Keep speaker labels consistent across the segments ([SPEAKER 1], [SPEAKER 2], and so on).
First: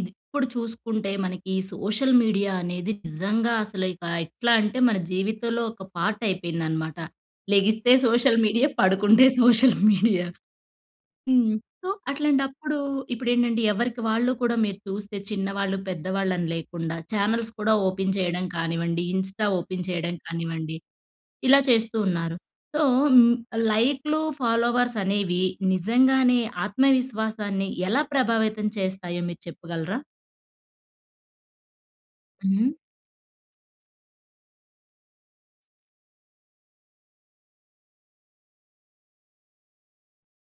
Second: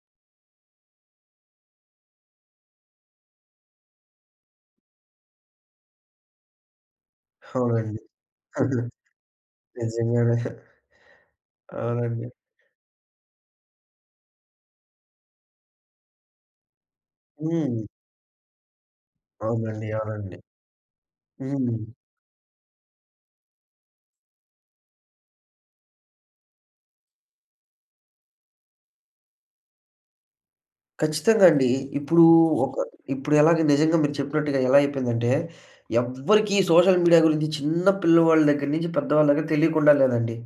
[SPEAKER 1] ఇది ఇప్పుడు చూసుకుంటే మనకి ఈ సోషల్ మీడియా అనేది నిజంగా అసలు ఇక ఎట్లంటే మన జీవితంలో ఒక పార్ట్ అయిపోయిందనమాట. లెగిస్తే
[SPEAKER 2] హావునండి.
[SPEAKER 1] సోషల్ మీడియా, పడుకుంటే సోషల్ మీడియా.
[SPEAKER 2] నిజంగానే.
[SPEAKER 1] హ్మ్. సో,
[SPEAKER 2] అవునండి.
[SPEAKER 1] అట్లాంటప్పుడు, ఇప్పుడేంటంటే ఎవరికి వాళ్ళు కూడా మీరు చూస్తే చిన్నవాళ్ళు, పెద్దవాళ్ళని లేకుండా, చానెల్స్ కూడా
[SPEAKER 2] హ్మ్.
[SPEAKER 1] ఓపెన్ చేయడం కానివ్వండి, ఇన్‌స్టా ఓపెన్
[SPEAKER 2] అవునండి.
[SPEAKER 1] చేయడం
[SPEAKER 2] అవునండి.
[SPEAKER 1] కానివ్వండి, ఇలా
[SPEAKER 2] హ్మ్.
[SPEAKER 1] చేస్తూ ఉన్నారు. సో హ్మ్. లైకులు ఫాలోవర్స్ అనేవి నిజంగానే ఆత్మవిశ్వాసాన్ని ఎలా ప్రభావితం చేస్తాయో మీరు చెప్పగలరా?
[SPEAKER 2] ఖచ్చితంగా అండి. ఇప్పుడూ
[SPEAKER 1] హ్మ్.
[SPEAKER 2] ఒక ఇప్పుడు ఎలాగా నిజంగా మీరు చెప్పినట్టుగా ఎలా అయిపోయిందంటే ఎవ్వరికి సోషల్ మీడియా గురించి చిన్న పిల్లవాళ్ళ దగ్గర నుంచి పెద్దవాళ్ళ దగ్గర తెలియకుండా లేదండి.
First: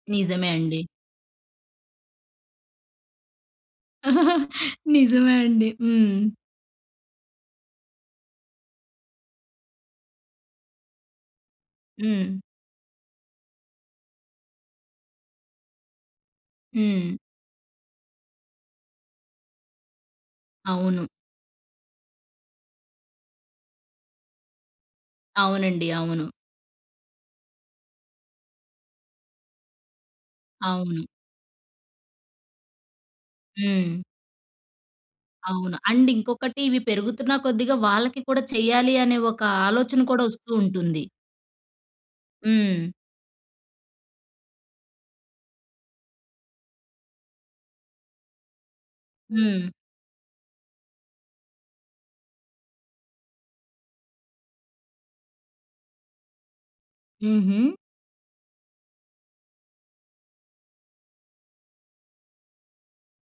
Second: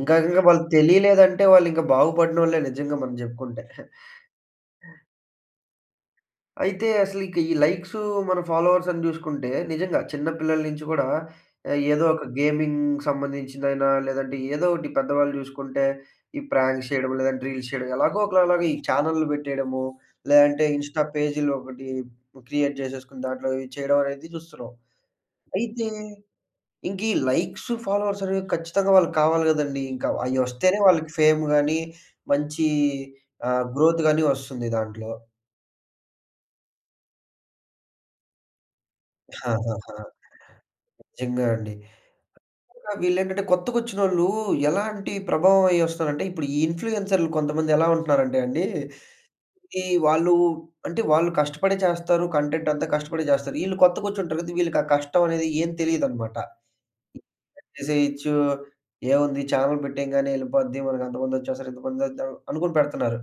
[SPEAKER 2] ఇంకా ఇంకా
[SPEAKER 1] నిజమే
[SPEAKER 2] వాళ్ళకి
[SPEAKER 1] అండి.
[SPEAKER 2] తెలియలేదంటే వాళ్ళు ఇంకా బాగుపడినోళ్ళే నిజంగా మనం జెప్పుకుంటే.
[SPEAKER 1] నిజమే అండి. హ్మ్.
[SPEAKER 2] అయితే అసలిక ఈ లైక్స్, మన ఫాలోవర్స్ అని జూసుకుంటే నిజంగా చిన్న పిల్లల నుంచి గూడా ఏదో ఒక
[SPEAKER 1] హ్మ్.
[SPEAKER 2] గేమింగ్‌కి సంబంధించిదైనా లేదంటే ఏదో ఒకటి పెద్దవాళ్ళు చూసుకుంటే ఈ ప్రాంక్స్
[SPEAKER 1] హ్మ్.
[SPEAKER 2] చేయడం. లేదంటే రీల్స్ చేయడం ఎలాగో ఒకలలాగా ఈ చానెల్లు పెట్టేయడము, లేదంటే
[SPEAKER 1] అవును.
[SPEAKER 2] ఇన్‌స్టా పేజ్‌లో ఒకటి క్రియేట్ జేసేసుకొని దాంట్లో ఇవి చేయడం అనేది చూస్తున్నాం. అయితే
[SPEAKER 1] అవునండి. అవును.
[SPEAKER 2] ఇంక ఈ లైక్స్ ఫాలోవర్స్ అనేవి కచ్చితంగా వాళ్ళకి కావాలి గదండీ. ఇంకా అయ్యొస్తేనే
[SPEAKER 1] అవును.
[SPEAKER 2] వాళ్ళకి ఫేమ్ గాని, మంచి ఆహ్, గ్రోత్
[SPEAKER 1] హ్మ్.
[SPEAKER 2] గాని వస్తుంది దాంట్లో.
[SPEAKER 1] అవును. అండ్ ఇంకొకటి ఇవి పెరుగుతున్న కొద్దిగా వాళ్ళకి కూడా చెయ్యాలి అనే ఒక ఆలోచన కూడా వస్తూ ఉంటుంది.
[SPEAKER 2] నిజంగా అండి. ఆ!
[SPEAKER 1] హ్మ్.
[SPEAKER 2] వీళ్ళేంటంటే కొత్తగొచ్చినోళ్ళూ ఎలాంటి ప్రభావం అయ్యొస్తారంటే, ఇప్పుడు ఈ ఇన్‌ఫ్లుయెన్సర్లు కొంతమందెలా ఉంటున్నారంటే అండి,
[SPEAKER 1] హ్మ్.
[SPEAKER 2] ఈ వాళ్ళు అంటే వాళ్ళు కష్టపడే చేస్తారు. కంటెంటంతా కష్టపడే చేస్తారు. ఈళ్ళు కొత్తగొచ్చుంటారు కదా! వీళ్ళకి ఆ కష్టం అనేది ఏం తెలియదనమాట.
[SPEAKER 1] హుహు.
[SPEAKER 2] చేసేయొచ్చు. ఏవుంది ఛానెల్ పెట్టేంగానే యెళ్ళిపోద్ది మనకు అంతమందొచ్చేస్తారు, ఇంతమందొద్దాం అనుకుని పెడుతున్నారు.